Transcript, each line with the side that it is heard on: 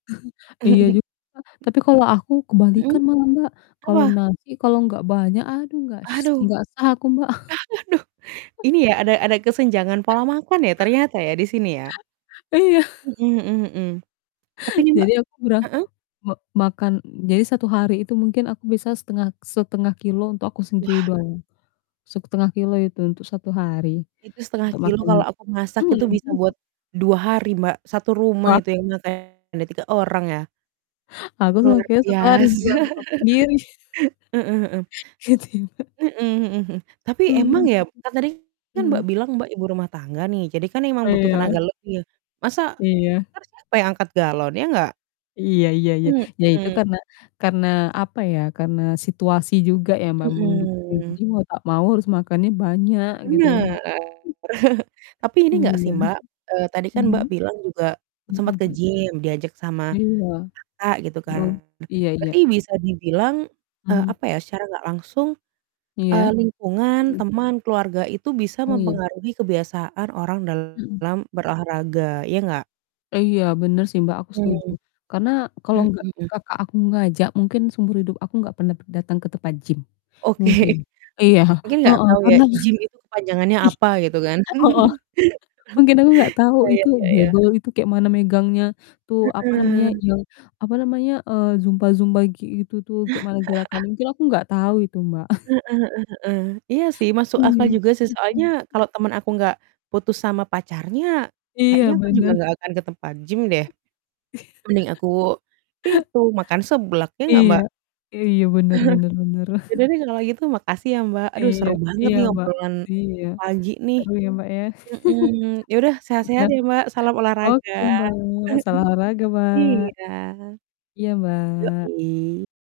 left: Iya juga. Tapi kalau aku
right: Hmm.
left: kebalikan malah, Mbak. Kalau
right: Apa?
left: nasi kalau enggak banyak, aduh enggak s
right: Aduh,
left: enggak sah aku, Mbak.
right: aduh. Ini ya, ada ada kesenjangan pola makan ya, ternyata ya, di sini ya?
left: Iya.
right: Mhm mhm mhm. Tapi ini, Mbak
left: Jadi aku kurang
right: heeh?
left: me makan jadi 1 hari itu mungkin aku bisa setengah setengah kilo untuk aku sendiri
right: Wah.
left: doang, 0,5 kilogram itu untuk 1 hari
right: Itu setengah
left: untuk
right: kilo
left: makan
right: kalau aku masak itu
left: mmm,
right: bisa buat,
left: mhm.
right: 2 hari, Mbak, satu rumah
left: Wah.
right: itu yang makan, ada 3 orang ya.
left: Aku
right: Luar
left: [unintelligible] 1 hari
right: biasa.
left: buat stok sendiri.
right: Heeh heeh.
left: Gitu ya, Mbak.
right: Mhm mhm mhm. Tapi emang
left: Mmm.
right: ya kan tadi kan Mbak,
left: Mhm.
right: bilang Mbak, ibu rumah tangga nih, jadi kan emang
left: Oh
right: butuh
left: ya.
right: tenaga lebih ya. Masa
left: Iya.
right: entar siapa yang angkat galon, ya nggak?
left: Iya iya iya. Ya itu
right: Mhm.
left: karena karena apa ya, karena situasi juga ya, Mbak, mendukung,
right: Mhm.
left: jadi mau tak mau harus makannya banyak gitu ya,
right: Bener.
left: Mbak.
right: Tapi ini nggak
left: Iya.
right: sih, Mbak, eee, tadi kan
left: Mhm.
right: Mbak, bilang juga sempat
left: Mhm,
right: ke
left: hmm.
right: gym, diajak sama
left: Iya.
right: kakak gitu
left: Heeh,
right: kan.
left: iya iya.
right: Berarti bisa dibilang, eee,
left: Mhm.
right: apa ya secara nggak langsung, eee,
left: Iya.
right: lingkungan,
left: Hmm.
right: teman, keluarga itu bisa
left: Oh iya.
right: mempengaruhi kebiasaan orang
left: Hmm.
right: dalam berolahraga, ya nggak?
left: Iya bener sih, Mbak, aku setuju.
right: Mmm.
left: Karena kalau enggak
right: Mmm.
left: kakak aku ngajak mungkin seumur hidup aku enggak pernah p datang ke tempat gym,
right: Oke.
left: mungkin. Iya.
right: Mungkin gak
left: Heeh,
right: tahu ya
left: karena
right: gym itu kepanjangannya apa gitu kan.
left: i heeh. Mungkin aku enggak tahu itu
right: Sayangnya ya.
left: barbel itu kayak mana megangnya, tuh apa namanya
right: Heeh.
left: yang, apa namanya, eee, zumba-zumba kayak gitu tuh, kayak mana gerakannya, mungkin aku enggak tahu itu, Mbak.
right: Heeh heeh heeh, iya sih masuk
left: Iya,
right: akal juga sih
left: mmm.
right: soalnya kalau temen aku gak putus sama pacarnya,
left: Iya,
right: kayaknya aku juga
left: bener.
right: gak akan ke tempat gym deh.
left: Iya.
right: Mending aku, itu, makan seblak ya gak,
left: Iya,
right: Mbak?
left: iya bener bener bener.
right: Ya udah deh kalau gitu, makasih ya Mbak. Aduh
left: Iya
right: seru banget
left: iya,
right: nih
left: Mbak.
right: obrolan
left: Iya
right: pagi nih,
left: seru ya, Mbak, ya.
right: mhm. Ya udah sehat-sehat
left: Nah
right: ya, Mbak. Salam olahraga.
left: oke, Mbak. Salam olahraga, Mbak.
right: Iya.
left: Iya, Mbak.
right: Yoi.